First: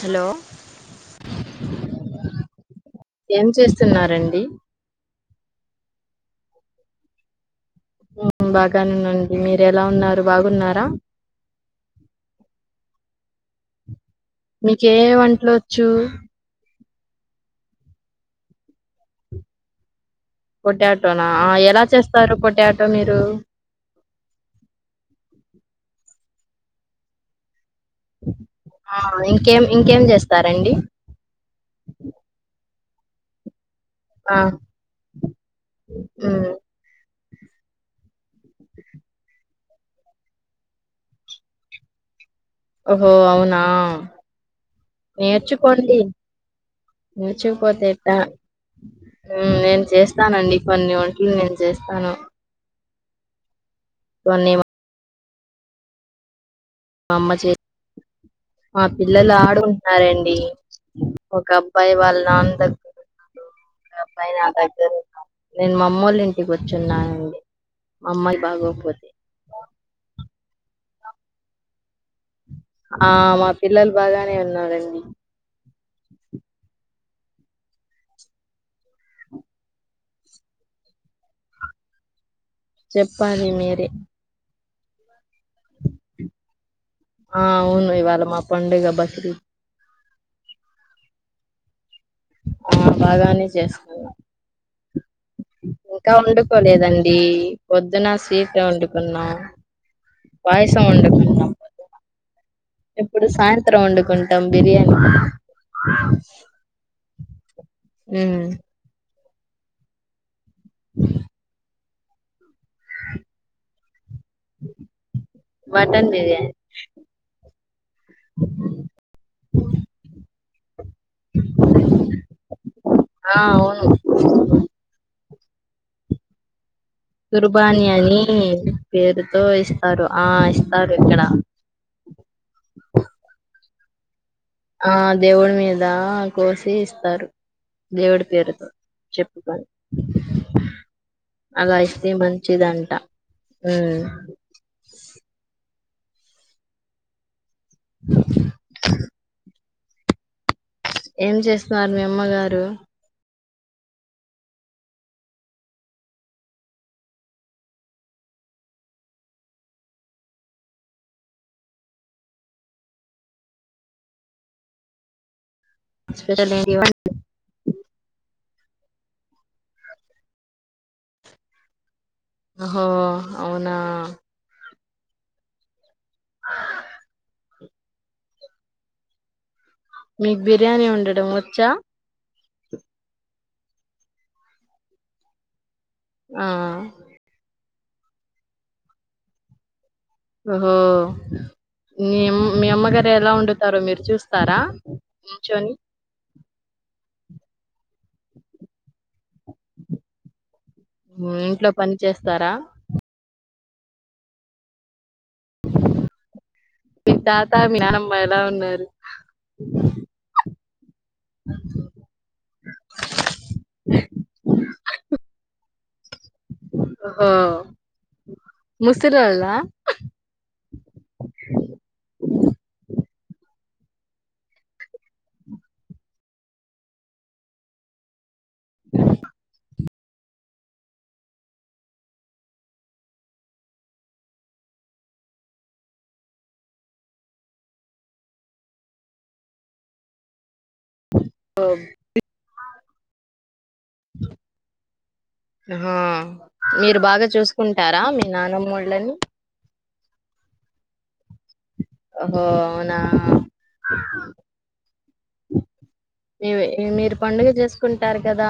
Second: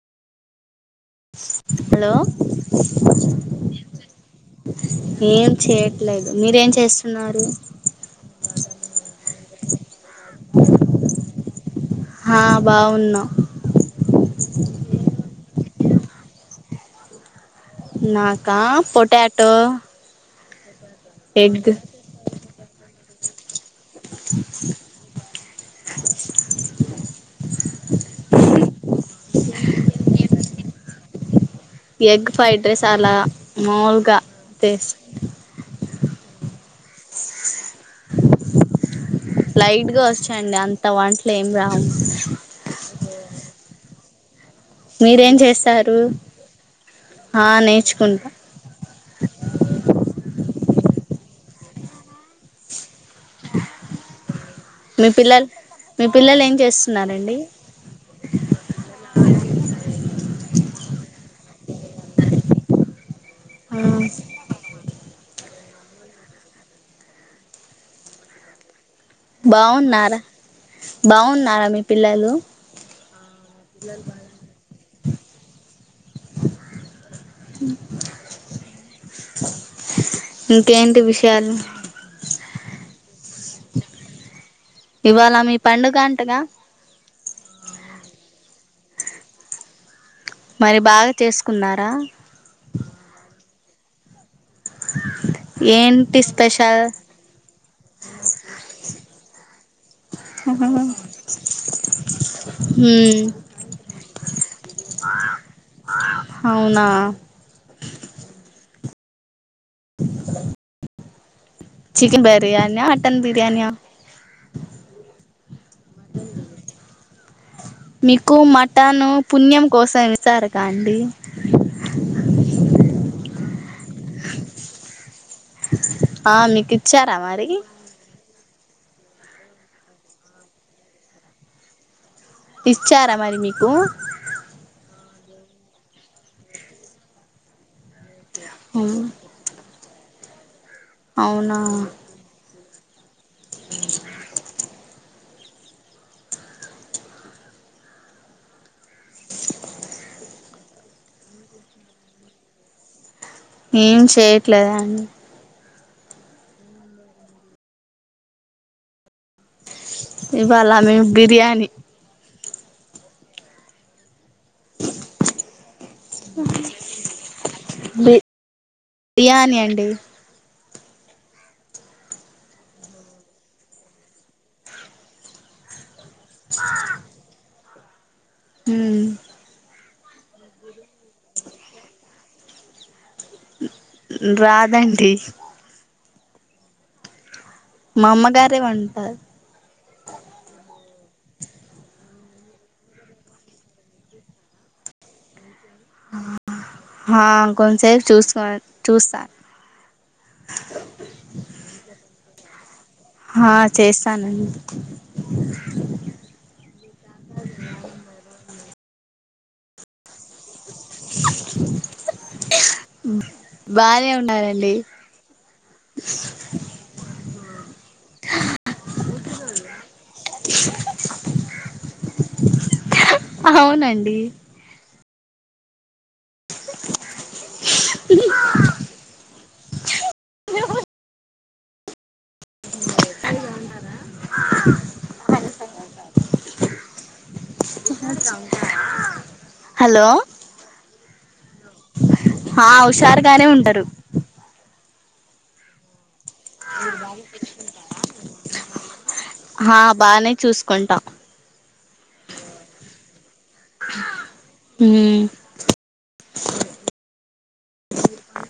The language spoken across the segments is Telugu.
హలో హలో ఏం చేస్తున్నారండి ఏం చేయట్లేదు మీరేం చేస్తున్నారు ఉమ్, బాగానేనండి మీరు ఎలా ఉన్నారు బాగున్నార ఉన్నా మీకే వంటలు చు నాక పొటాటో పొటాటో నా ఎగ్ ఎలా చేస్తారు పొటాటో ర మీరు [inaudible] ఆహ్ ఇంకేం ఇంకేం చేస్తారండి ఎగ్ ఫ్రైడ్ రైస్ అలా మావులుగా తెస్ ఆమ్ లైట్గా వచ్చాండి అంత వంట్లేం రావు ఓహో అవునా మీరేం చేస్తారు నేర్చుకోండి ఆ నేర్చుకుపోతేట నేర్చుకుంటా ఉమ్ నేను చేస్త్ స్తానండి కొన్ని వంటలు నేను చేస్తాను కోన్ని మీ పిల్లల్ మీ పిల్లలు ఎం అమ్మ చే మా పిల్లల ఆడుంటున్నారండి ఒక అబ్బాయి వాళ్ళ నాన్న దగ్గర ఉన్నారు ఆమ్ సరే నేను మా అమ్మళ్ళ ఇంటికి వచ్చున్నానండి మా అమ్మకి బాగోపోతే బావున్నారా బావున్నారా మీ పిల్లలు ఆ మా పిల్లలు బాగానే ఉన్నారండి ఇంకాేంటి విషయాలు చెప్పాలి మీరే ఇవాల మీ పండుగ అంటగా పంండుగా బక్రీద్ మరి బాగా చేసుకున్నారా ఆ బాగానే చేసుకున్నాం ఇంకా ఏంటి స్పెషల్ వండుకోలేదండి పొద్దున స్వీట్ వండుకున్నాం పాయసం హ్మ్ వండుకున్నాం ప ఎప్పుడు సాయంత్రం వండుకుంటాం బిర్యానీ అవునా అ చికెన్ బిర్యాన మటన్ బిర్యానీ య మటన్ బిర్యానీ మీకు మటన్ పుణ్యం కోసం ఇస్తారుగా అండి ఆ అవును. ఆ మీకు ఇచ్చారా మరి ని పేరుతో ఇస్తారు ఆ ఇస్తారు ఇక్కడ ఇచ్చారా మరి మీకు ఆ దేవుడి మీద కోసి ఇస్తారు దేవుడి పేరుతో చెప్పుకుని అవునా అలా ఇస్తే మంచిందింట ట ఆమ్ ఏం చేస్తున్నారు మీ అమ్మ గారు ఏం చేయట్లేదా అండి ఇవ్వాల మీమ్ బిర్యానీ హస్పిట బి బిర్యానీ అండి ఆహో అవునా ఆ ఉమ్ మీకు బిర్యానీ వండడం వచ్చా రాదండి ఆ మా అమ్మగారే వండుతారు ఓహో మీమ్ మీ అమ్మగారు ఎలా వండుతారో మీరు చూస్తారా నిల్చొని హా కొంత్ సెప్ చూసుకో చూస్తా స్తరా ఆ చేస్తానండి మీ తాత మీ నానమ్మ ఎలా ఉన్నారు బాగానే ఉన్నారండి ఓ మీ స్ిరళ అవునండి ఇ ఇ హలో ఆ హుషారుగానే ఉంటరు హా మీరు బాగా చూసుకుంటారా మీ నానమ్మోళ్ళని ఆ బానే చూసుకుంటాం హో ఉ అవునా ఇవి మీరు పండుగ చేసుకుంటారు కదా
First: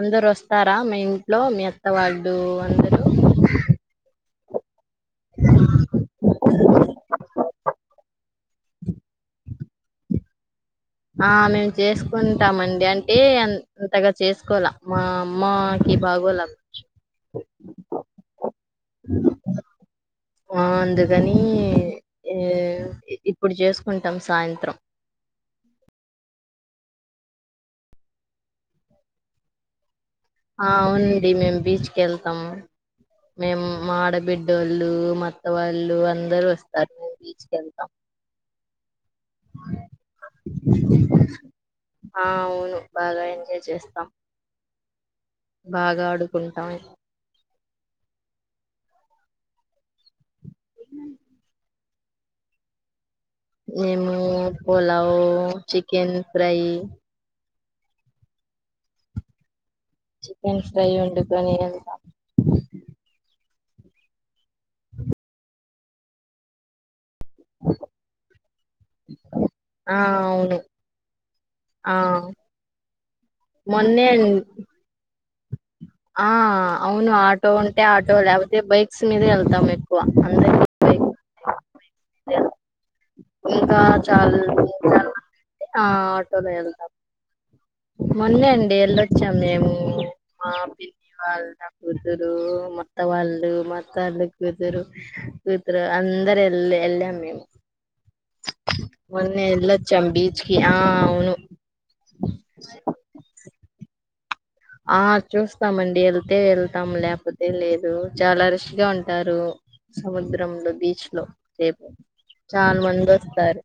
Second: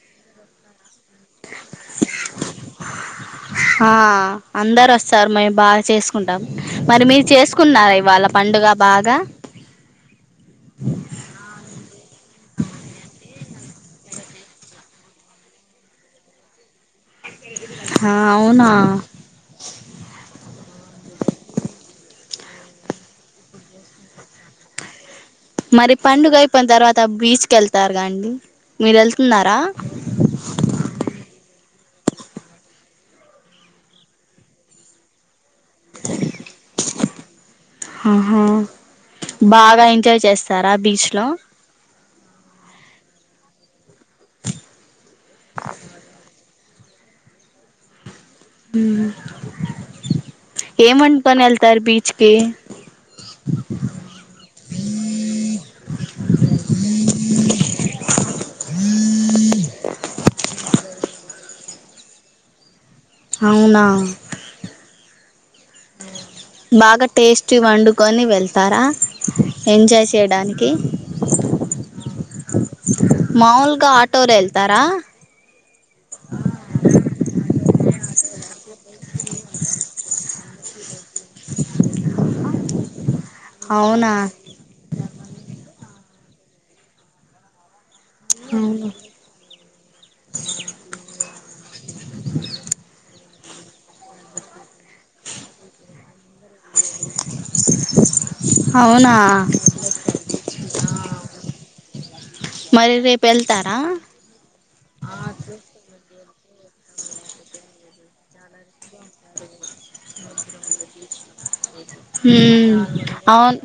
అందరు వస్తారా మా ఇంట్లో మీ అత్త వాళ్ళు అందరూ ఆ అందరూ వస్తా సార్ మేము బాగా చేసుకుంటాం మరి మీరు చేసుకున్నారా ఇవాళ పండుగ బాగా ఆ మేము చేసుకుంటామండి అంటే అంతగా చేసుకోలే మా అమ్మకి బాగోలే హా అవునా ఆ అందుకని ఇప్పుడు చేసుకుంటాం సాయంత్రం మరి పండుగ అయిపోయిన తర్వాత బీచ్ క వెళ్తారు ండి మీరు వెళ్తున్నారా ఆ ఉవునుడి మం బీచ్కిెళ్తాం మేము మాడబిడ్డోళ్ళు మ వాళ్ళు అందరుూ వస్తారు మేము బీచ్కి వెళ్తాం ఆహా బాగా ఎంజాయ్ చేస్తారా బీచ్ లో ఆ అవును బాగా ఎంజాయ్ చేస్తాం బాగా ఆడుకుంటాం ఏంంట పని వెళ్తారు బీచ్కి నిేమో పులావ చికెన్ ఫ్రై ఆ చికెన్ ఫ్రై ఉంటకుని వెళ్తా అవునా బాగా టేస్టీ వండుకొని వెళ్తారా ఆ ఎంజాయ్ అవును చేయడానికి అ ఆ మాముూలుగా మొన్నే ఆటోలో వెళ్తారా ఆ అవును ఆటో ఉంటే ఆటో లేకపోతే బైక్స్ మీదే వెళ్తాం ఎక్కువ అందరి అ ఏకా అవునా చాల ఆ ఆటోమ ఎంతా మొన్న అండి అవును ఎల్ళొచ్చాం మేము మా పిలి వాళ్ళ కూతురు మొత్త వాళ్ల్ మాట్డ సత్ర అందర ఎల్ ఎల్ అమ్ మేము అవునా మొన్నే వెళ్ళొచ్చాం బీచ్ కి ఆ అవును మరి రేపు వెళ్తారా ఆ చూస్తామండి అది అతే వెళ్తాము లేకపోతే లేదు చాలా రుచిగా ఉంటారు సముద్రంలో బీచ్ లో రేపు చాలా మంది అవును వస్తారు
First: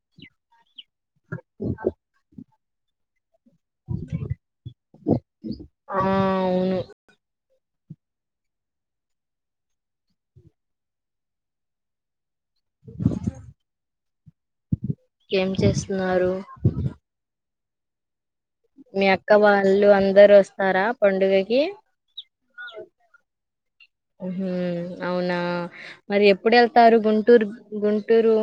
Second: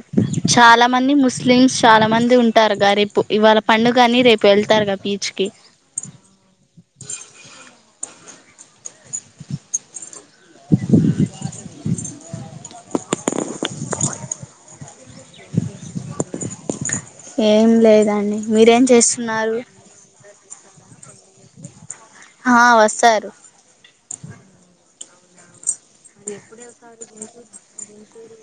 చాలా మంది ముస్లిమ్స్ చాలా మంది ఉంట తరకారిపు ఇవాళ పండుగని రేపు వెళ్తారుగా బీచ్ కి ఆ అవును ఏం చేస్తున్నారు ఏం లేదండి మీరేం మీ అక్క చేస్తున్నారు వాళ్ళు అందరుూ వస్త స్తారా పండుగకి ఆ వస్తారు ఉహు అవునా మరి ఎప్పుడు వెళ్తారు గుంటూరు గుం టురు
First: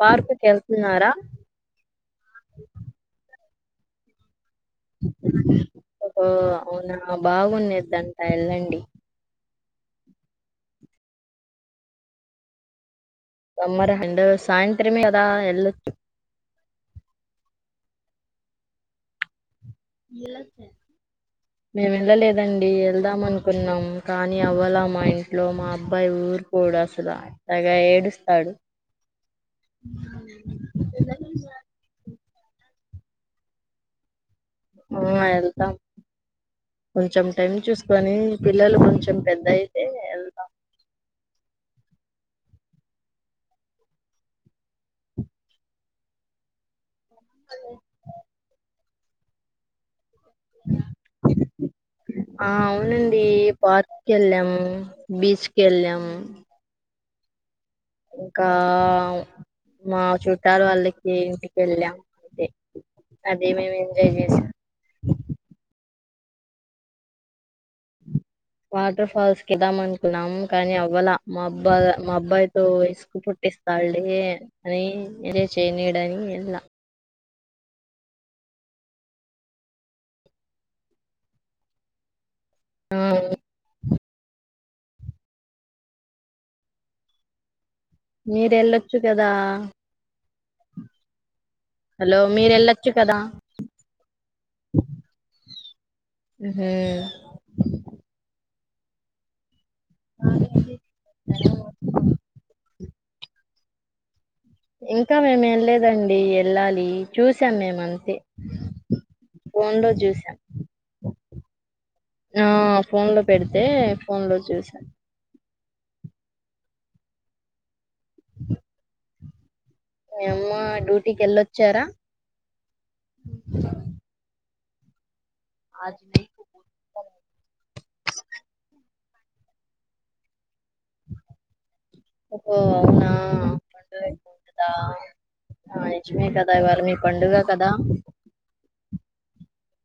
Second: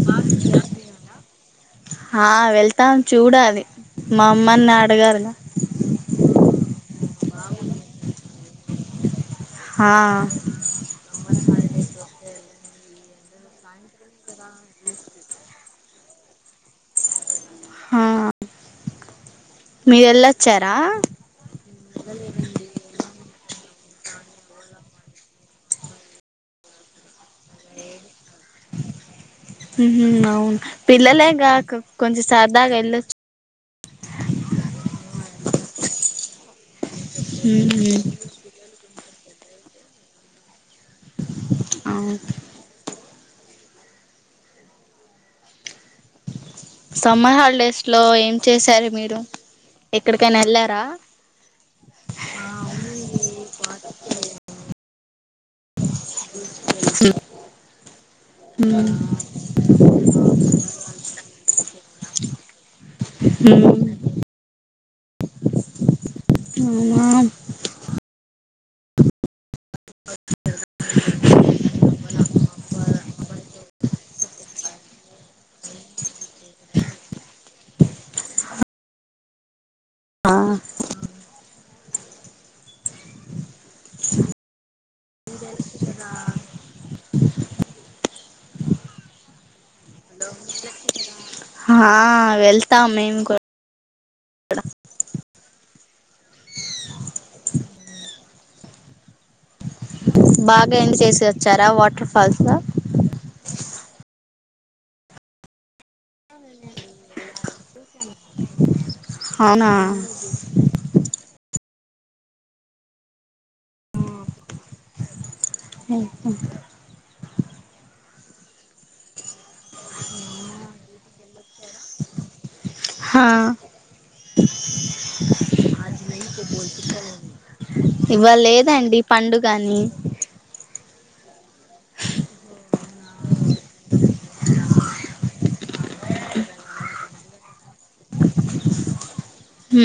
పార్కుకెళ్తున్నారా ఆ వెళ్తాం చూడాలి మ ఉ అవునా బాగున్నది అంట వెళ్ళండి హా సమ్మరు అండ్ సాయంత్రమే కదా వెళ్లొచ్చు హా మేము వెళ్ళలేదండి వెళ్దాం అనుకున్నాం కానీ అవలా మా ఇంట్లో మా అబ్బాయి ఊరుకోడు అసలు అంతగా ఏడుస్త ఉహు అవును పిల్లలేగా కొంచెం సరదాగా వెళ్ళొచ్ ఆ వెళ్తాం కొంచెం టైం ఉహు చూసుకొని పిల్లలు కొంచెం పెద్దగాయితే వెళ్తాం అవున్ సమ్మర్ హాలిడేస్ లో ఏం చేశారు మీరు లో ఆ అవునండి పార్క్ కి వెళ్ళాము బీచ్ కి వెళ్ళాము ఇంకా మా చుట్టాలు వాళ్ళకి ఇంటికి వెళ్ళాం అంతే అదే మేము అవునా ఎంజాయ్ చేసాం అవునాం వాటర్ ఫాల్స్ కి వెళ్దామని కున్నాము కానీ అవ్వలా మా అబ్బా మా అబ్బాయితో విసుకు పుట్టిస్తడుల్లే అని నేనే ఎంజాయ్ చేయనియడని వెళ్ళ ఆ ఆహా మీరు వెళ్ళొచ్చు కదా హా హలో మీరు వెళ్తాం వెళ్ళొచ్చు కదా మేము కూడా ఉహు బాగా ఎంజాయ్ చేసి వచ్చారా వాటర్ ఫాల్స్ లో ఇంకా మేము వెళ్లేదండి ఎళ్ళాలి చూసాం మేము అంతే అవునా ఫోన్ లో చూసాం ఆ ఫోన్ లో పెడితే ఫోన్ లో చూసాను ఇక మీ అమ్మ డ్యూటీకి వెళ్ళొచ్చారా హా ఆజ మీ కబూ ఇవా లేదండి పండుగని ఓహో అవునా పండుగ ఎకుంటదా నిజమే కదా ఇవళ మీ పండుగ కదా హ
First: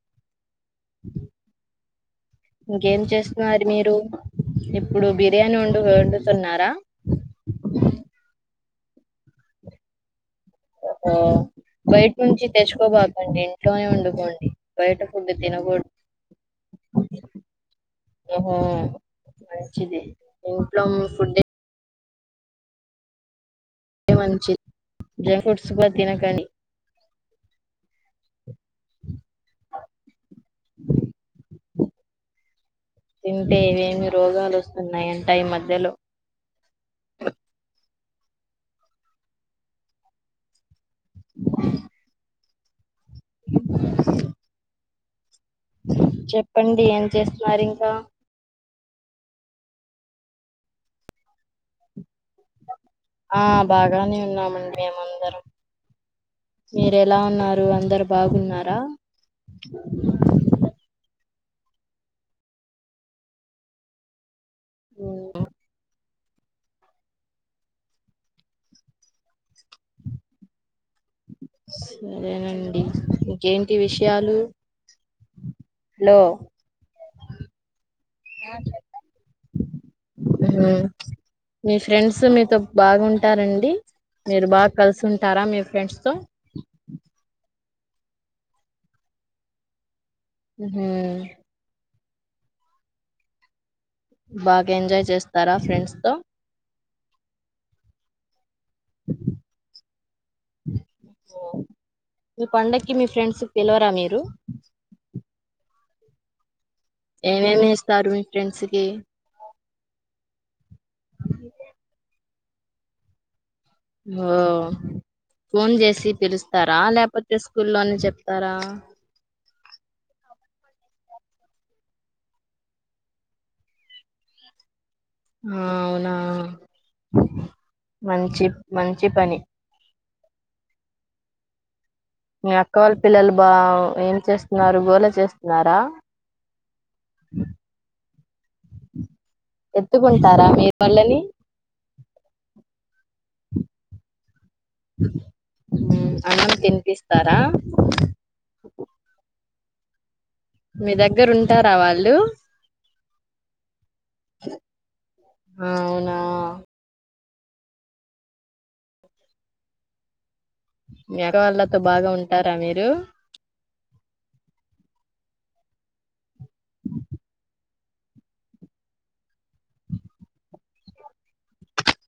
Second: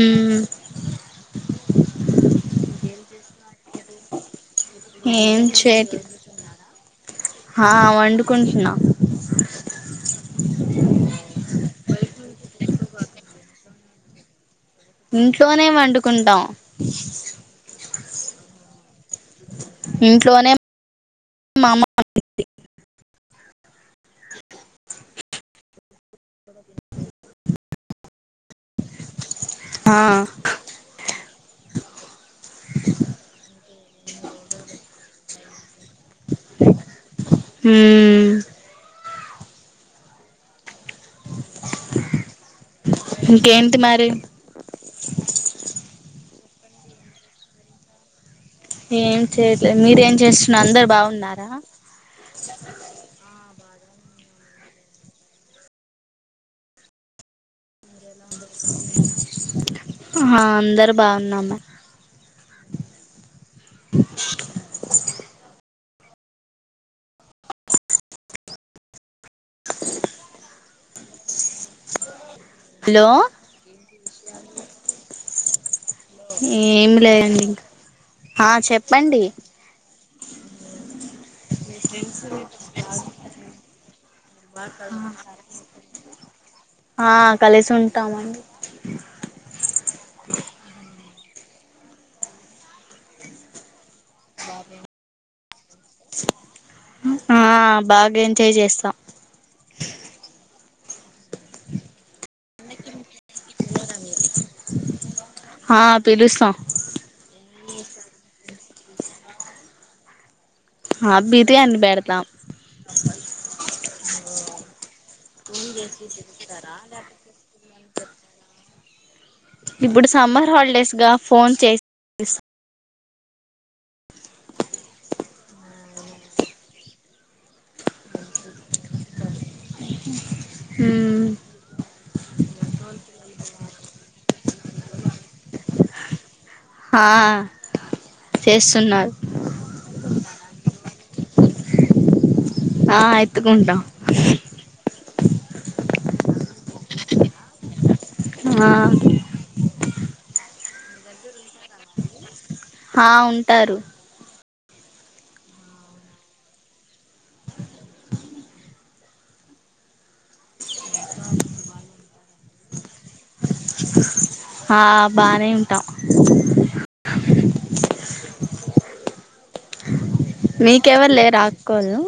ఇంకేం చేస్తున్నారు మీరుప్పు ఏం చేయ వండుకుంటున్నా బయటి నుంచి తెచ్చుకోబాకండి ఇంట్లోనే వండుకోండి బయట ఫుడ్ ఇంట్లోనే తినకూడదు వండుకుంటాం ఆ మంచిది ఇంట్లో ఫుడ్ అ మంచిది డ్రై ఫ్రూట్స్ కూడా తిన కానీ ఆా ఏ అంటే ఏమేమి రోగాలు వస్తాయి ఉన్నాంటై మధ్యలో హ [inaudible] ఇంకేంటి మరి [inaudible] చెప్పండి ఏం చేస్తున్నారు ఇంకా ఏం చేయట్లేదు మీర ఏం చేస్తున్న అందరు బాగున్నారా ఆ బాగానే ఉన్నామండి మేమందరం మీరు ఎలా ఉన్నారు అందరు బాగున్నారా ఆ అందరు బాగున్నామ్మా అ స అదేనండి హలో ఇంకేంటి విషయాలు లో ఏమి లేయంండి ఇంకా ఆ చెప్పండి ఆ మీ ఫ్రెండ్స్ మీతో బాగుంటారండి మీరు బాగా కలిసి ఉంటారా మీ ఫ్రెండ్స్ తో సుంటామన్ హ బాగా ఎంజాయ్ చేస్తారా ఫ్రెండ్స్ తో ఆ బాగా ఎంత చేయి చేస్తాం మీ పండకి మీ ఫ్రెండ్స్ పిలవరా మీరు హ పిలుస్తాం ఏమేమి ఇస్తారు మీ ఫ్రెండ్స్ కి ఆ బీదే అని బేడదాం ఓ ఫోన్ చేసి పిలుస్తారా లేకపోతే స్కూల్లోనే చెప్ తరా ఇప్పుడు సమ్మర్ హాలిడేస్గా ఫోన్ చేసి ఆ అవునా మంచి మంచి పని హు న అక్క వాళ్ళ పిల్లలు బా ఏం చేస్త న్నారు గోళ చేస్తున్నారా హ చేస్తున్నారు ఎత్తుకుంటారా మీరు పళ్ళని ఆ ఎత్తుకుంటాం ఉ అన్నం తినిపిస్తారా ఆ మీ దగ్గర ఉంటారా వాళ్ళు ఆ ఉంటారు ఆ అవునా మీ ఆడవాళ్ళతో బాగా ఉంటారా మీరు ఆ బానే ఉంటాం మీకెవరు లేరా అకోల్లు